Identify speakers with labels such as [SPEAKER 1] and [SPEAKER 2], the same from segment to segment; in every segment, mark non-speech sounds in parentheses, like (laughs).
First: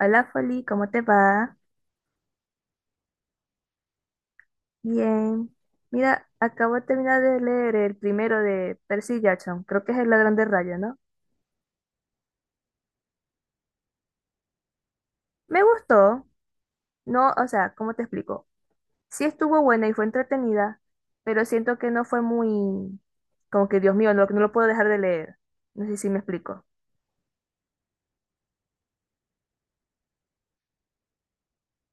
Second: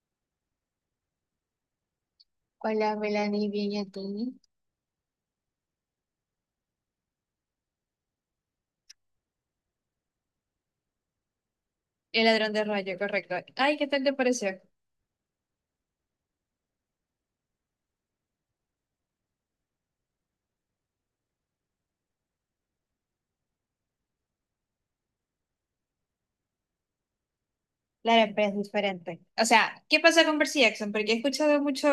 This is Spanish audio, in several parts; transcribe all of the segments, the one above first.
[SPEAKER 1] Hola Foli, ¿cómo te va?
[SPEAKER 2] Hola, Melanie, bien, ¿y a ti?
[SPEAKER 1] Bien. Mira, acabo de terminar de leer el primero de Percy Jackson, creo que es El ladrón de rayos, ¿no?
[SPEAKER 2] El ladrón de rayo, correcto. Ay, ¿qué tal te pareció?
[SPEAKER 1] Me gustó, no, o sea, ¿cómo te explico? Sí estuvo buena y fue entretenida, pero siento que no fue muy, como que Dios mío, no lo puedo dejar de leer. No sé si me explico.
[SPEAKER 2] Claro, pero es diferente. O sea, ¿qué pasa con Percy Jackson? Porque he escuchado mucho,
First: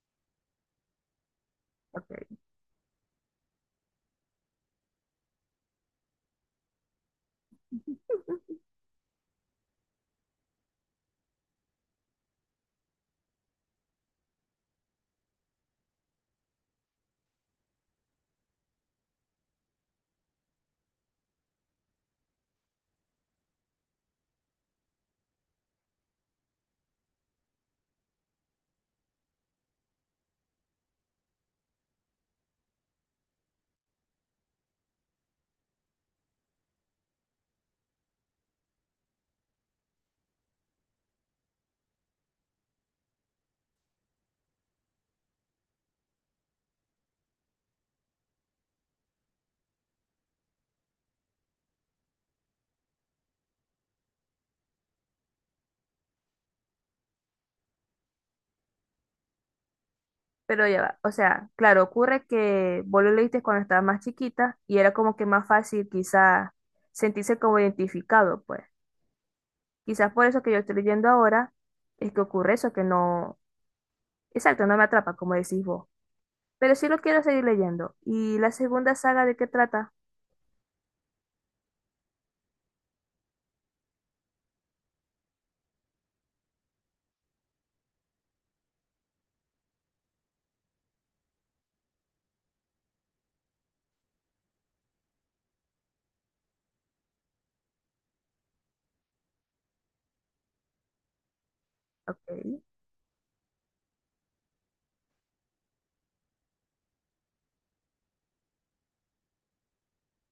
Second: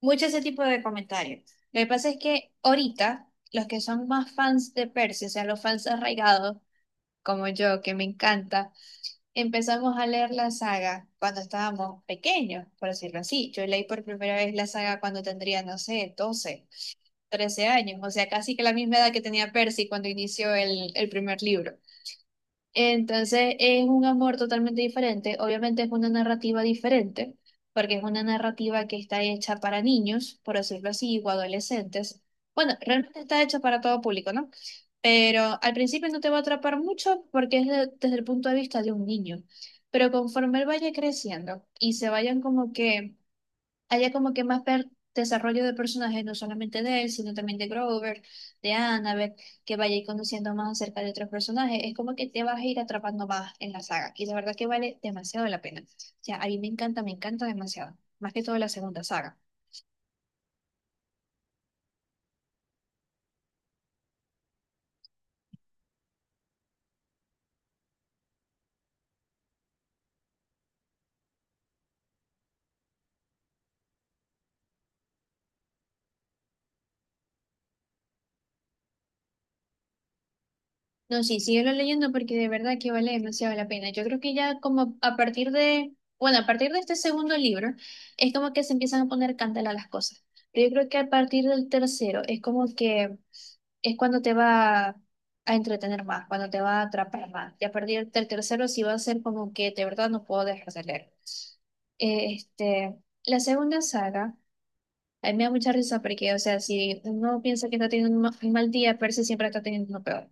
[SPEAKER 2] mucho ese tipo de comentarios. Lo que pasa es
[SPEAKER 1] Ok.
[SPEAKER 2] que ahorita, los que son más fans de Percy, o sea, los fans arraigados, como yo, que me encanta, empezamos a leer la saga cuando estábamos pequeños, por decirlo así. Yo leí por primera vez la saga cuando tendría, no sé, 12. 13 años, o sea, casi que la misma edad que tenía Percy cuando inició el primer libro. Entonces es un amor totalmente diferente, obviamente es una narrativa diferente, porque es una narrativa que está hecha para niños, por decirlo así, o adolescentes. Bueno, realmente está hecha para todo público, ¿no? Pero al principio no te va a atrapar mucho porque desde el punto de vista de un niño. Pero conforme él vaya creciendo y se vayan como que haya como que desarrollo de personajes, no solamente de él, sino también de Grover, de Annabeth, que vaya a ir conociendo más acerca de otros personajes. Es como que te vas a ir atrapando más en la saga y la verdad que vale demasiado la pena. O sea, a mí me encanta demasiado. Más que todo la segunda saga.
[SPEAKER 1] Pero ya va, o sea, claro, ocurre que vos lo leíste cuando estaba más chiquita y era como que más fácil quizá sentirse como identificado, pues. Quizás por eso que yo estoy leyendo ahora es que ocurre eso, que no, exacto, no me atrapa, como decís vos. Pero sí lo quiero seguir leyendo. ¿Y la segunda saga de qué trata?
[SPEAKER 2] No, sí, síguelo leyendo porque de verdad que vale demasiado la pena. Yo creo que ya como a partir de, bueno, a partir de este segundo libro, es como que se empiezan a poner candela las cosas. Pero yo creo que a partir del tercero es como que es cuando te va a entretener más, cuando te va a atrapar más. Y a partir del tercero sí va a ser como que de verdad no puedo dejar de leer. Eh,
[SPEAKER 1] Ok.
[SPEAKER 2] Este, la segunda saga, a mí me da mucha risa porque, o sea, si uno piensa que está teniendo un mal día, parece siempre está teniendo uno peor.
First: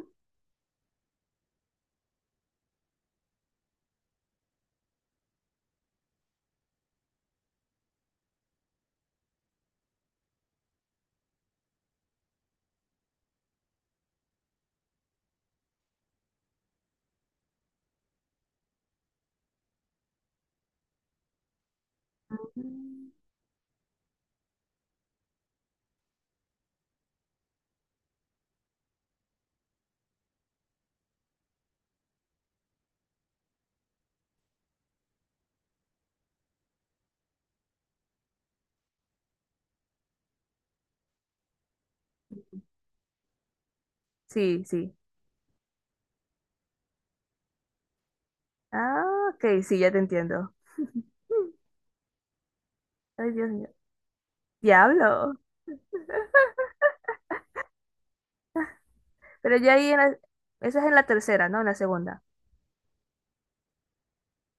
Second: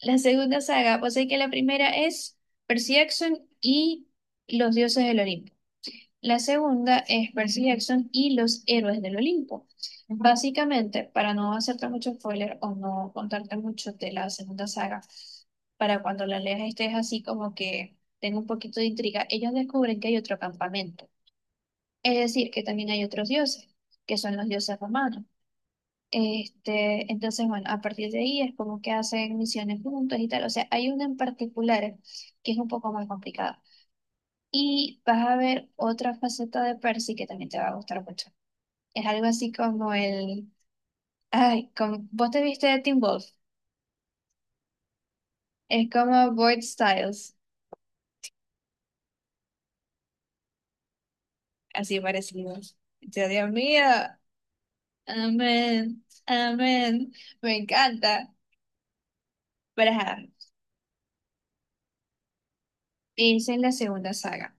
[SPEAKER 2] La segunda saga, pues sé que la primera es Percy Jackson y los dioses del Olimpo. La segunda es Percy Jackson y los héroes del Olimpo. Básicamente, para no hacerte mucho spoiler o no contarte mucho de la segunda saga, para cuando la leas estés así como que tenga un poquito de intriga, ellos descubren que hay otro campamento. Es decir, que también hay
[SPEAKER 1] Mm.
[SPEAKER 2] otros dioses, que son los dioses romanos. Entonces, bueno, a partir de ahí es como que hacen misiones juntos y tal. O sea, hay una en particular que es un poco más complicada. Y vas a ver otra faceta de Percy que también te va a gustar mucho. Es algo así como el... Ay, como, vos te viste de Teen Wolf.
[SPEAKER 1] Sí, sí.
[SPEAKER 2] Es como Boyd Styles,
[SPEAKER 1] Ah, ok, sí, ya te entiendo. (laughs) Mm.
[SPEAKER 2] así parecido. Yo,
[SPEAKER 1] Ay, Dios
[SPEAKER 2] Dios
[SPEAKER 1] mío.
[SPEAKER 2] mío,
[SPEAKER 1] Diablo.
[SPEAKER 2] amén, amén. Me encanta.
[SPEAKER 1] Pero ya ahí,
[SPEAKER 2] Pero ajá,
[SPEAKER 1] esa es en la tercera, ¿no? En la segunda.
[SPEAKER 2] esa es la segunda saga.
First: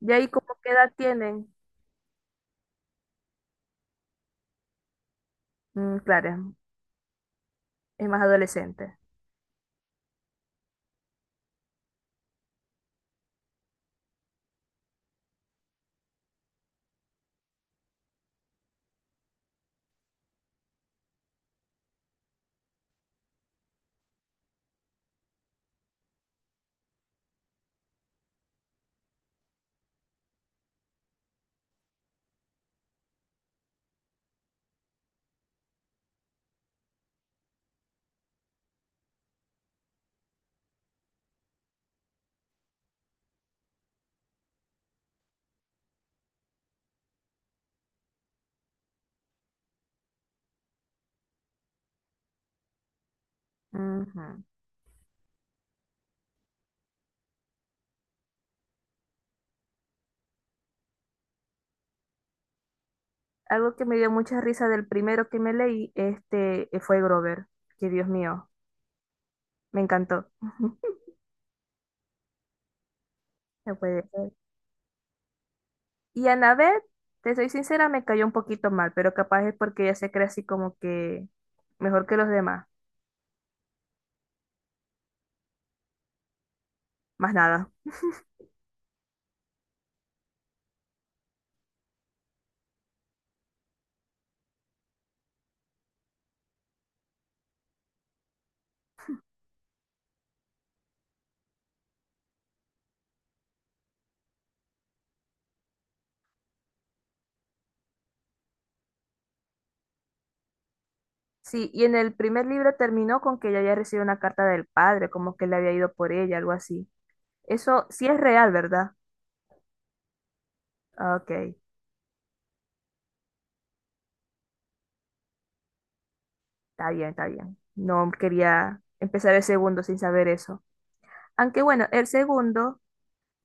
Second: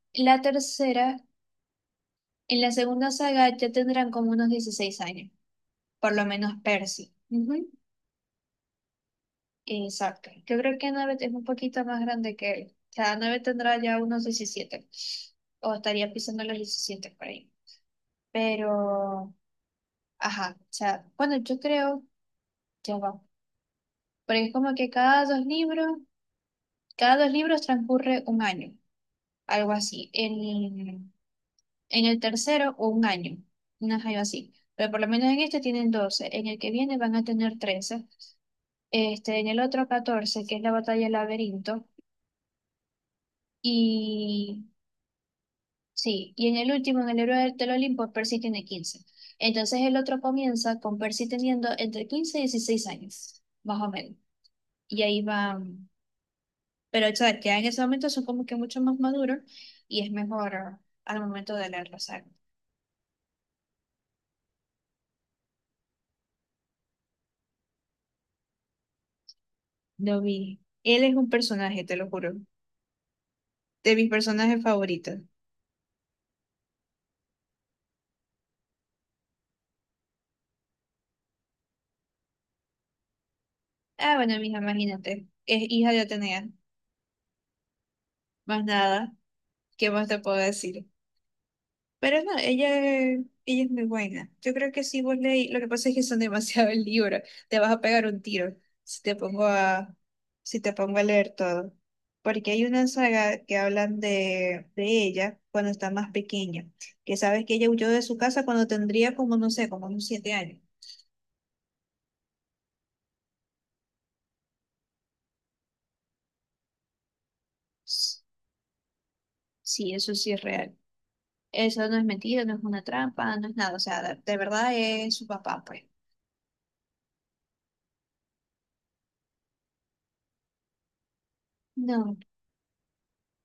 [SPEAKER 1] Ya ahí,
[SPEAKER 2] La
[SPEAKER 1] ¿cómo qué edad
[SPEAKER 2] tercera...
[SPEAKER 1] tienen?
[SPEAKER 2] En la segunda saga ya tendrán como unos 16 años,
[SPEAKER 1] Mm,
[SPEAKER 2] por lo
[SPEAKER 1] claro,
[SPEAKER 2] menos Percy. Ujú.
[SPEAKER 1] es más adolescente.
[SPEAKER 2] Exacto. Yo creo que Annabeth es un poquito más grande que él. O sea, Annabeth tendrá ya unos 17 o estaría pisando los 17 por ahí. Pero, ajá, o sea, bueno, yo creo, ya va. Porque es como que cada dos libros transcurre un año, algo así. En el tercero, un año, una algo así. Pero por lo menos en este tienen 12. En el que viene van a tener 13. En el otro 14 que es la batalla del laberinto, y sí, y en el último, en el héroe del Olimpo, Percy tiene 15. Entonces el otro comienza con Percy teniendo entre 15 y 16 años, más o menos.
[SPEAKER 1] Ujú.
[SPEAKER 2] Y ahí va, pero o sea, ya en ese momento son como que mucho más maduros y es mejor al momento de leer la saga.
[SPEAKER 1] Algo que me dio mucha risa del primero que me leí, fue Grover. Que Dios mío. Me
[SPEAKER 2] Lo
[SPEAKER 1] encantó.
[SPEAKER 2] vi.
[SPEAKER 1] (laughs)
[SPEAKER 2] Él es un personaje, te lo juro,
[SPEAKER 1] No
[SPEAKER 2] de
[SPEAKER 1] puede
[SPEAKER 2] mis
[SPEAKER 1] ser.
[SPEAKER 2] personajes favoritos.
[SPEAKER 1] Y Annabeth, te soy sincera, me cayó un poquito mal, pero capaz es porque ella se cree así como que mejor que los demás.
[SPEAKER 2] Ah, bueno, mija, imagínate, es hija de Atenea,
[SPEAKER 1] Más nada.
[SPEAKER 2] más nada, ¿qué más te puedo decir? Pero no, ella es muy buena. Yo creo que si vos leí, lo que pasa es que son (laughs) demasiados libros, te vas a pegar un tiro si te pongo a leer todo. Porque hay una saga que hablan de ella cuando está más pequeña, que sabes que ella huyó de su casa cuando tendría como, no sé, como unos 7 años.
[SPEAKER 1] Sí, y en el primer libro terminó con que ella había recibido una carta del padre, como que le había ido por ella, algo así. Eso sí es
[SPEAKER 2] S-
[SPEAKER 1] real, ¿verdad?
[SPEAKER 2] Sí, eso sí es real.
[SPEAKER 1] Ah, ok,
[SPEAKER 2] Eso no es mentira, no es una trampa, no es nada. O sea, de verdad es su papá, pues.
[SPEAKER 1] está bien, está bien. No quería empezar el segundo sin saber eso. Aunque bueno, el
[SPEAKER 2] No.
[SPEAKER 1] segundo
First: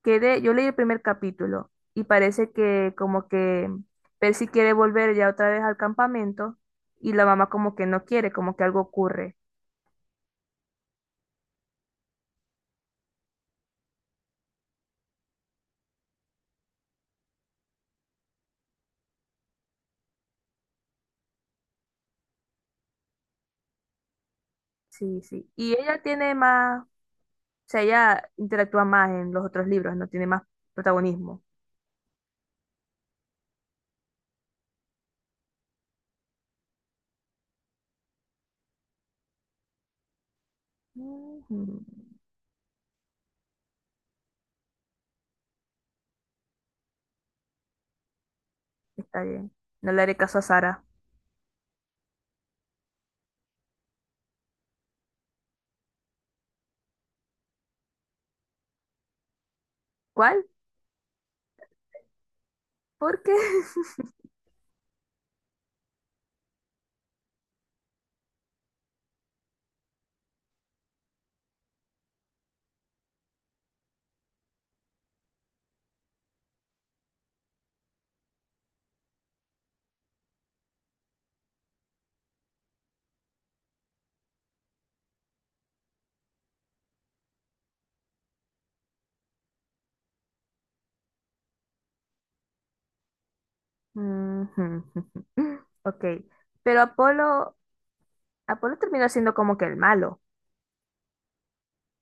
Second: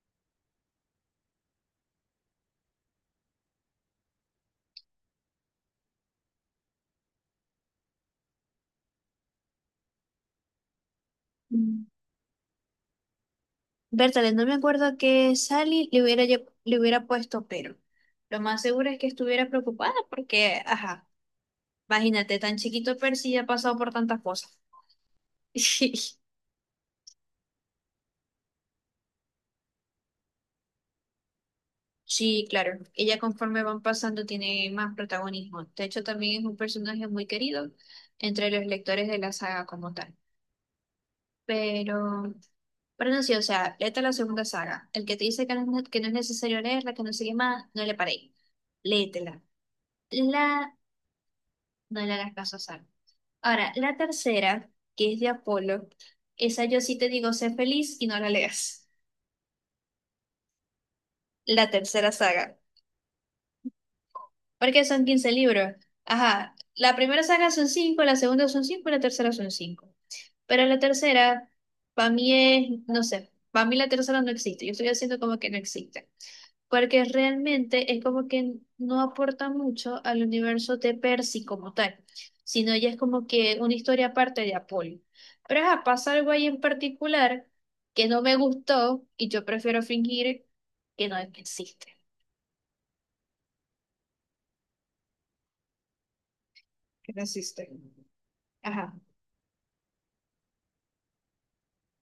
[SPEAKER 1] quedé, yo leí el primer capítulo y parece que como que Percy quiere volver ya otra vez al campamento y la mamá como que no quiere, como que algo ocurre.
[SPEAKER 2] Bertale, no me acuerdo que Sally le hubiera, le hubiera puesto pero. Lo más seguro es que estuviera preocupada porque, ajá, imagínate, tan chiquito Percy ya ha pasado por tantas cosas.
[SPEAKER 1] Sí, sí. Y ella
[SPEAKER 2] (laughs)
[SPEAKER 1] tiene más, o sea, ella interactúa más en los otros libros, no tiene más protagonismo.
[SPEAKER 2] Sí, claro, ella conforme van pasando tiene más protagonismo. De hecho, también es un personaje muy querido entre los lectores de la saga como tal.
[SPEAKER 1] Ujú.
[SPEAKER 2] Pero, pero no, sí, o sea, léete la segunda saga. El que te dice que no, que no es necesario leerla, que no sigue más, no le paréis.
[SPEAKER 1] Está
[SPEAKER 2] Léetela.
[SPEAKER 1] bien. No le haré caso a
[SPEAKER 2] La,
[SPEAKER 1] Sara.
[SPEAKER 2] no le hagas caso a Sally. Ahora, la tercera, que es de Apolo, esa yo sí te digo, sé feliz y no la leas.
[SPEAKER 1] ¿Cuál?
[SPEAKER 2] La tercera saga,
[SPEAKER 1] ¿Por qué? (laughs)
[SPEAKER 2] porque son 15 libros. Ajá, la primera saga son cinco, la segunda son 5 y la tercera son cinco. Pero la tercera, para mí es, no sé, para mí la tercera no existe. Yo estoy haciendo como que no existe. Porque realmente es como que no aporta mucho al universo de Percy como tal, sino ya es como que una historia aparte de Apolo. Pero ajá, pasa algo ahí en particular que no me gustó y yo prefiero fingir que no existe.
[SPEAKER 1] Ujú. Ok. Pero
[SPEAKER 2] Que no
[SPEAKER 1] Apolo,
[SPEAKER 2] existe.
[SPEAKER 1] Apolo
[SPEAKER 2] Ajá.
[SPEAKER 1] terminó siendo como que el malo.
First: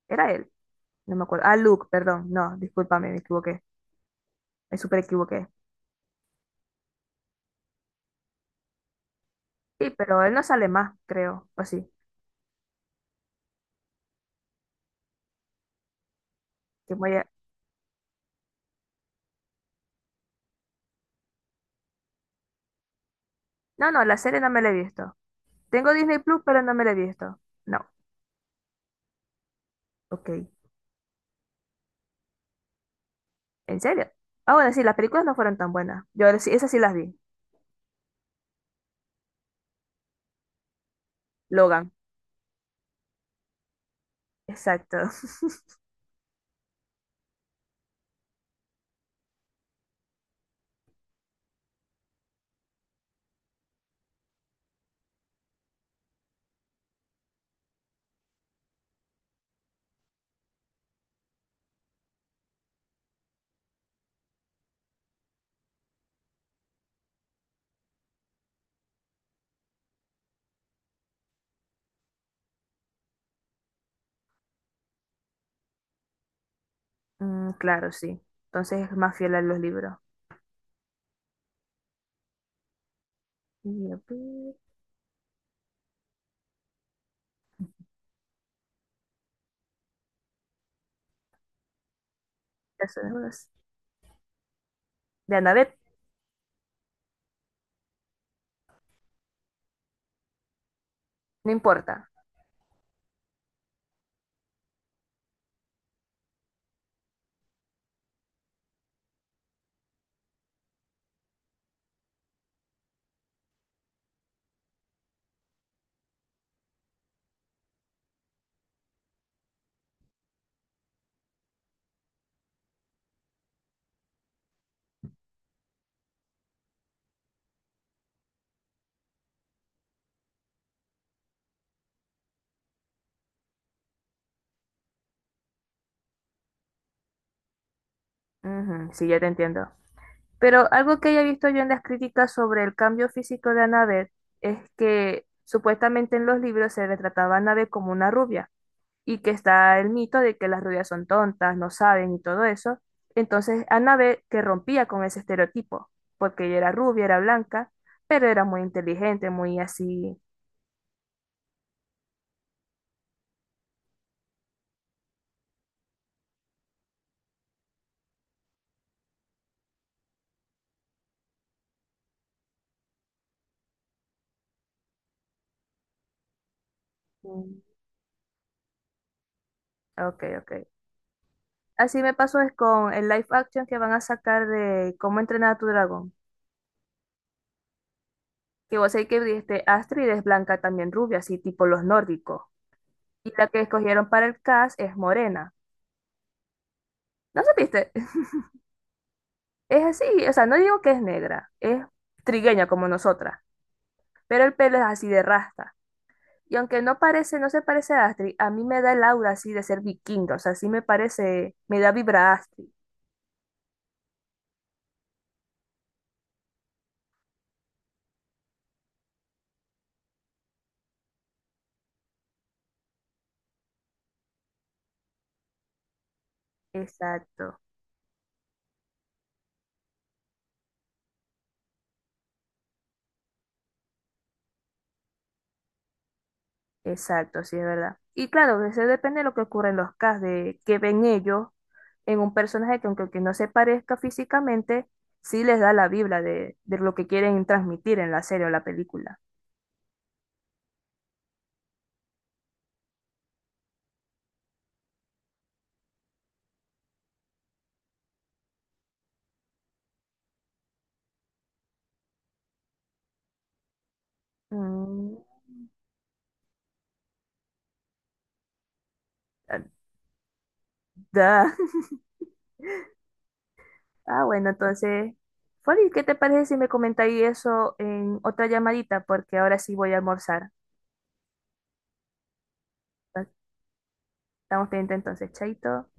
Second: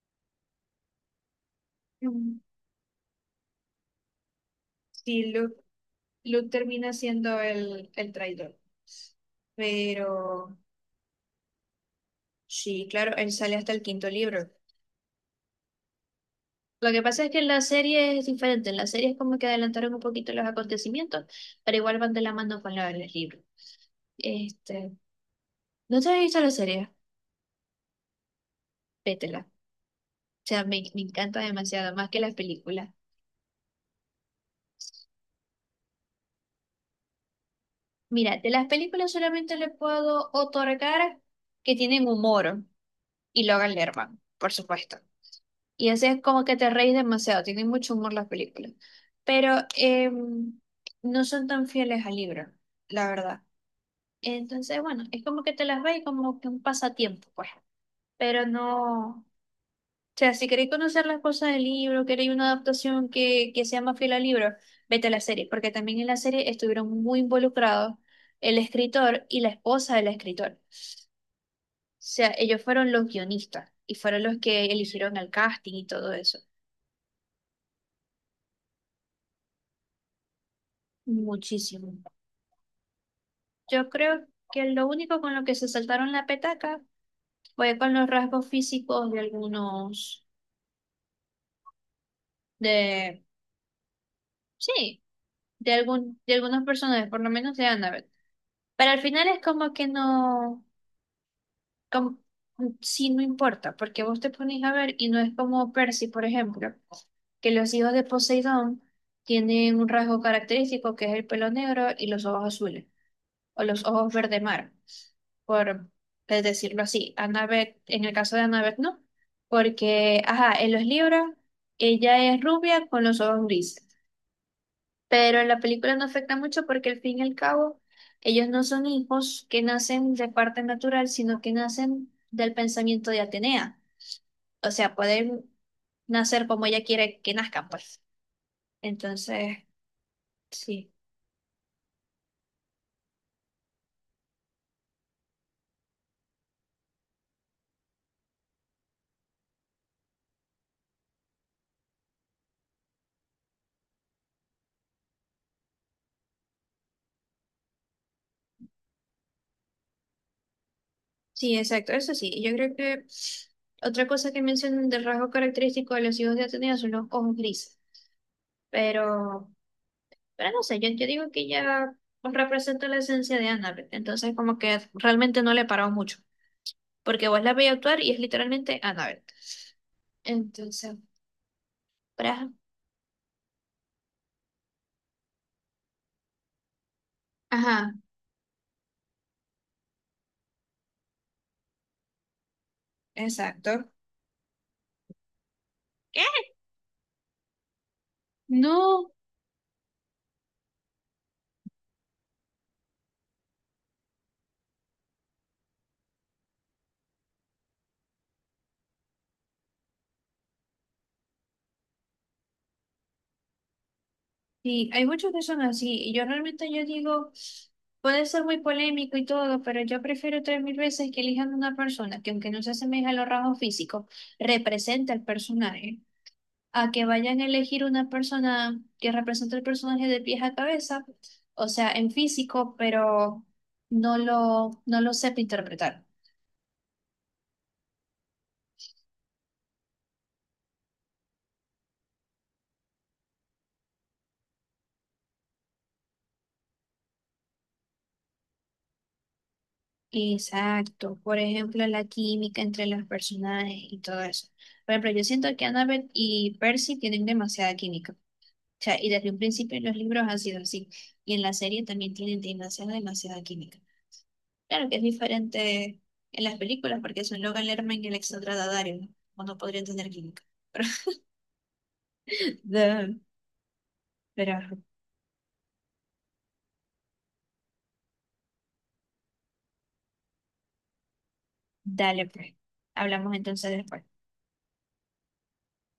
[SPEAKER 1] Era él. No me acuerdo. Ah, Luke, perdón.
[SPEAKER 2] Mm.
[SPEAKER 1] No, discúlpame, me equivoqué. Me súper
[SPEAKER 2] Sí,
[SPEAKER 1] equivoqué.
[SPEAKER 2] Luke, Luke termina siendo el traidor.
[SPEAKER 1] Sí, pero él no
[SPEAKER 2] Pero.
[SPEAKER 1] sale más, creo. O sí.
[SPEAKER 2] Sí, claro, él sale hasta el quinto libro. Lo
[SPEAKER 1] Que
[SPEAKER 2] que
[SPEAKER 1] voy
[SPEAKER 2] pasa
[SPEAKER 1] a-
[SPEAKER 2] es que en la serie es diferente. En la serie es como que adelantaron un poquito los acontecimientos, pero igual van de la mano con los libros.
[SPEAKER 1] No, no, la serie no me la he
[SPEAKER 2] Este,
[SPEAKER 1] visto. Tengo
[SPEAKER 2] ¿No te
[SPEAKER 1] Disney
[SPEAKER 2] has visto
[SPEAKER 1] Plus,
[SPEAKER 2] la
[SPEAKER 1] pero no me
[SPEAKER 2] serie?
[SPEAKER 1] la he visto. No.
[SPEAKER 2] Vétela.
[SPEAKER 1] Ok.
[SPEAKER 2] O sea, me encanta demasiado, más que las películas.
[SPEAKER 1] ¿En serio? Ah, bueno, sí, las películas no fueron tan buenas. Esas sí las vi.
[SPEAKER 2] Mira, de las películas solamente le puedo otorgar que
[SPEAKER 1] Logan.
[SPEAKER 2] tienen humor y Logan Lerman, por
[SPEAKER 1] Exacto.
[SPEAKER 2] supuesto.
[SPEAKER 1] (laughs)
[SPEAKER 2] Y así es como que te reís demasiado, tienen mucho humor las películas. Pero no son tan fieles al libro, la verdad. Entonces, bueno, es como que te las ves y como que un pasatiempo, pues. Pero no, o sea, si queréis conocer las cosas del libro, queréis una adaptación que sea más fiel al libro, vete a la serie, porque también en la serie estuvieron muy involucrados el escritor y la esposa del escritor. O sea, ellos fueron los guionistas y fueron los que eligieron el casting y todo eso.
[SPEAKER 1] Mm, claro, sí. Entonces es más fiel a los libros.
[SPEAKER 2] Muchísimo. Yo
[SPEAKER 1] Y a
[SPEAKER 2] creo
[SPEAKER 1] ver,
[SPEAKER 2] que lo único con lo que se saltaron la petaca fue con los rasgos físicos de algunos
[SPEAKER 1] ya
[SPEAKER 2] de...
[SPEAKER 1] sabemos.
[SPEAKER 2] Sí.
[SPEAKER 1] De Annabeth,
[SPEAKER 2] De algunos personajes, por lo menos de Annabeth. Pero al final es como que no,
[SPEAKER 1] no importa.
[SPEAKER 2] como, sí, no importa, porque vos te pones a ver y no es como Percy, por ejemplo, que los hijos de Poseidón tienen un rasgo característico que es el pelo negro y los ojos azules, o los ojos verde mar, por decirlo así. Annabeth, en el caso de Annabeth, no, porque, ajá, en los libros ella es rubia con los ojos grises. Pero en la película no afecta mucho porque al fin y al cabo ellos no son hijos que nacen de parte natural, sino que nacen del pensamiento de Atenea. O sea, pueden nacer como ella quiere que nazcan, pues.
[SPEAKER 1] Ujú, sí, ya te
[SPEAKER 2] Entonces,
[SPEAKER 1] entiendo. Pero
[SPEAKER 2] sí,
[SPEAKER 1] algo que haya visto yo en las críticas sobre el cambio físico de Annabeth es que supuestamente en los libros se retrataba a Annabeth como una rubia y que está el mito de que las rubias son tontas, no saben y todo eso. Entonces Annabeth que rompía con ese estereotipo, porque ella era rubia, era blanca, pero era muy inteligente, muy así.
[SPEAKER 2] sí, exacto, eso sí. Yo creo que otra cosa que mencionan del rasgo característico de los hijos de Atenea son los ojos grises. Pero, pero no sé, yo digo que ella pues, representa la esencia de Annabeth. Entonces, como que realmente no le paró mucho. Porque vos la
[SPEAKER 1] Mm.
[SPEAKER 2] veis actuar y es literalmente Annabelle.
[SPEAKER 1] Ok, ok.
[SPEAKER 2] Entonces,
[SPEAKER 1] Así me pasó
[SPEAKER 2] pra-
[SPEAKER 1] es con el live action que van a sacar de Cómo entrenar a tu dragón.
[SPEAKER 2] ajá,
[SPEAKER 1] Que vos sabés que Astrid es blanca también rubia, así tipo los nórdicos. Y la que
[SPEAKER 2] exacto.
[SPEAKER 1] escogieron para el cast es morena.
[SPEAKER 2] ¿Qué?
[SPEAKER 1] ¿No supiste? (laughs)
[SPEAKER 2] No,
[SPEAKER 1] Es así, o sea, no digo que es negra, es trigueña como nosotras, pero el pelo es así de rasta. Y aunque no parece, no se parece a Astrid, a mí me da el aura así de ser vikinga, o sea, sí me parece, me da vibra Astrid.
[SPEAKER 2] sí, hay muchos que son así. Y yo realmente yo digo, puede ser muy polémico y todo, pero yo prefiero 3.000 veces que elijan una persona que aunque no se asemeje a los rasgos físicos, representa el personaje, a que vayan a
[SPEAKER 1] Exacto,
[SPEAKER 2] elegir una persona que represente el personaje de pies a cabeza, o sea, en físico, pero no lo sepa interpretar.
[SPEAKER 1] exacto, sí, es verdad. Y claro, eso depende de lo que ocurre en los casts, de que ven ellos en un personaje que aunque que no se parezca físicamente, sí les da la vibra de lo que quieren transmitir en la serie o la película.
[SPEAKER 2] Exacto, por ejemplo, la química entre los personajes y todo eso. Por ejemplo, yo siento que Annabelle y Percy tienen demasiada química. O sea, y desde un principio en los libros ha sido así. Y en la serie también tienen demasiada, demasiada química. Claro que es
[SPEAKER 1] Mm,
[SPEAKER 2] diferente en las películas porque son Logan Lerman y el Dario, ¿no? O no
[SPEAKER 1] ah,
[SPEAKER 2] podrían tener química. (laughs)
[SPEAKER 1] da. (laughs)
[SPEAKER 2] Pero,
[SPEAKER 1] Ah, bueno,
[SPEAKER 2] pero
[SPEAKER 1] entonces, Foli, ¿qué te parece si me comentáis eso en otra llamadita? Porque ahora sí voy a almorzar.
[SPEAKER 2] dale, pues. Hablamos entonces después.
[SPEAKER 1] Estamos pendientes entonces, chaito.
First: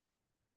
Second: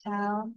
[SPEAKER 2] Chao.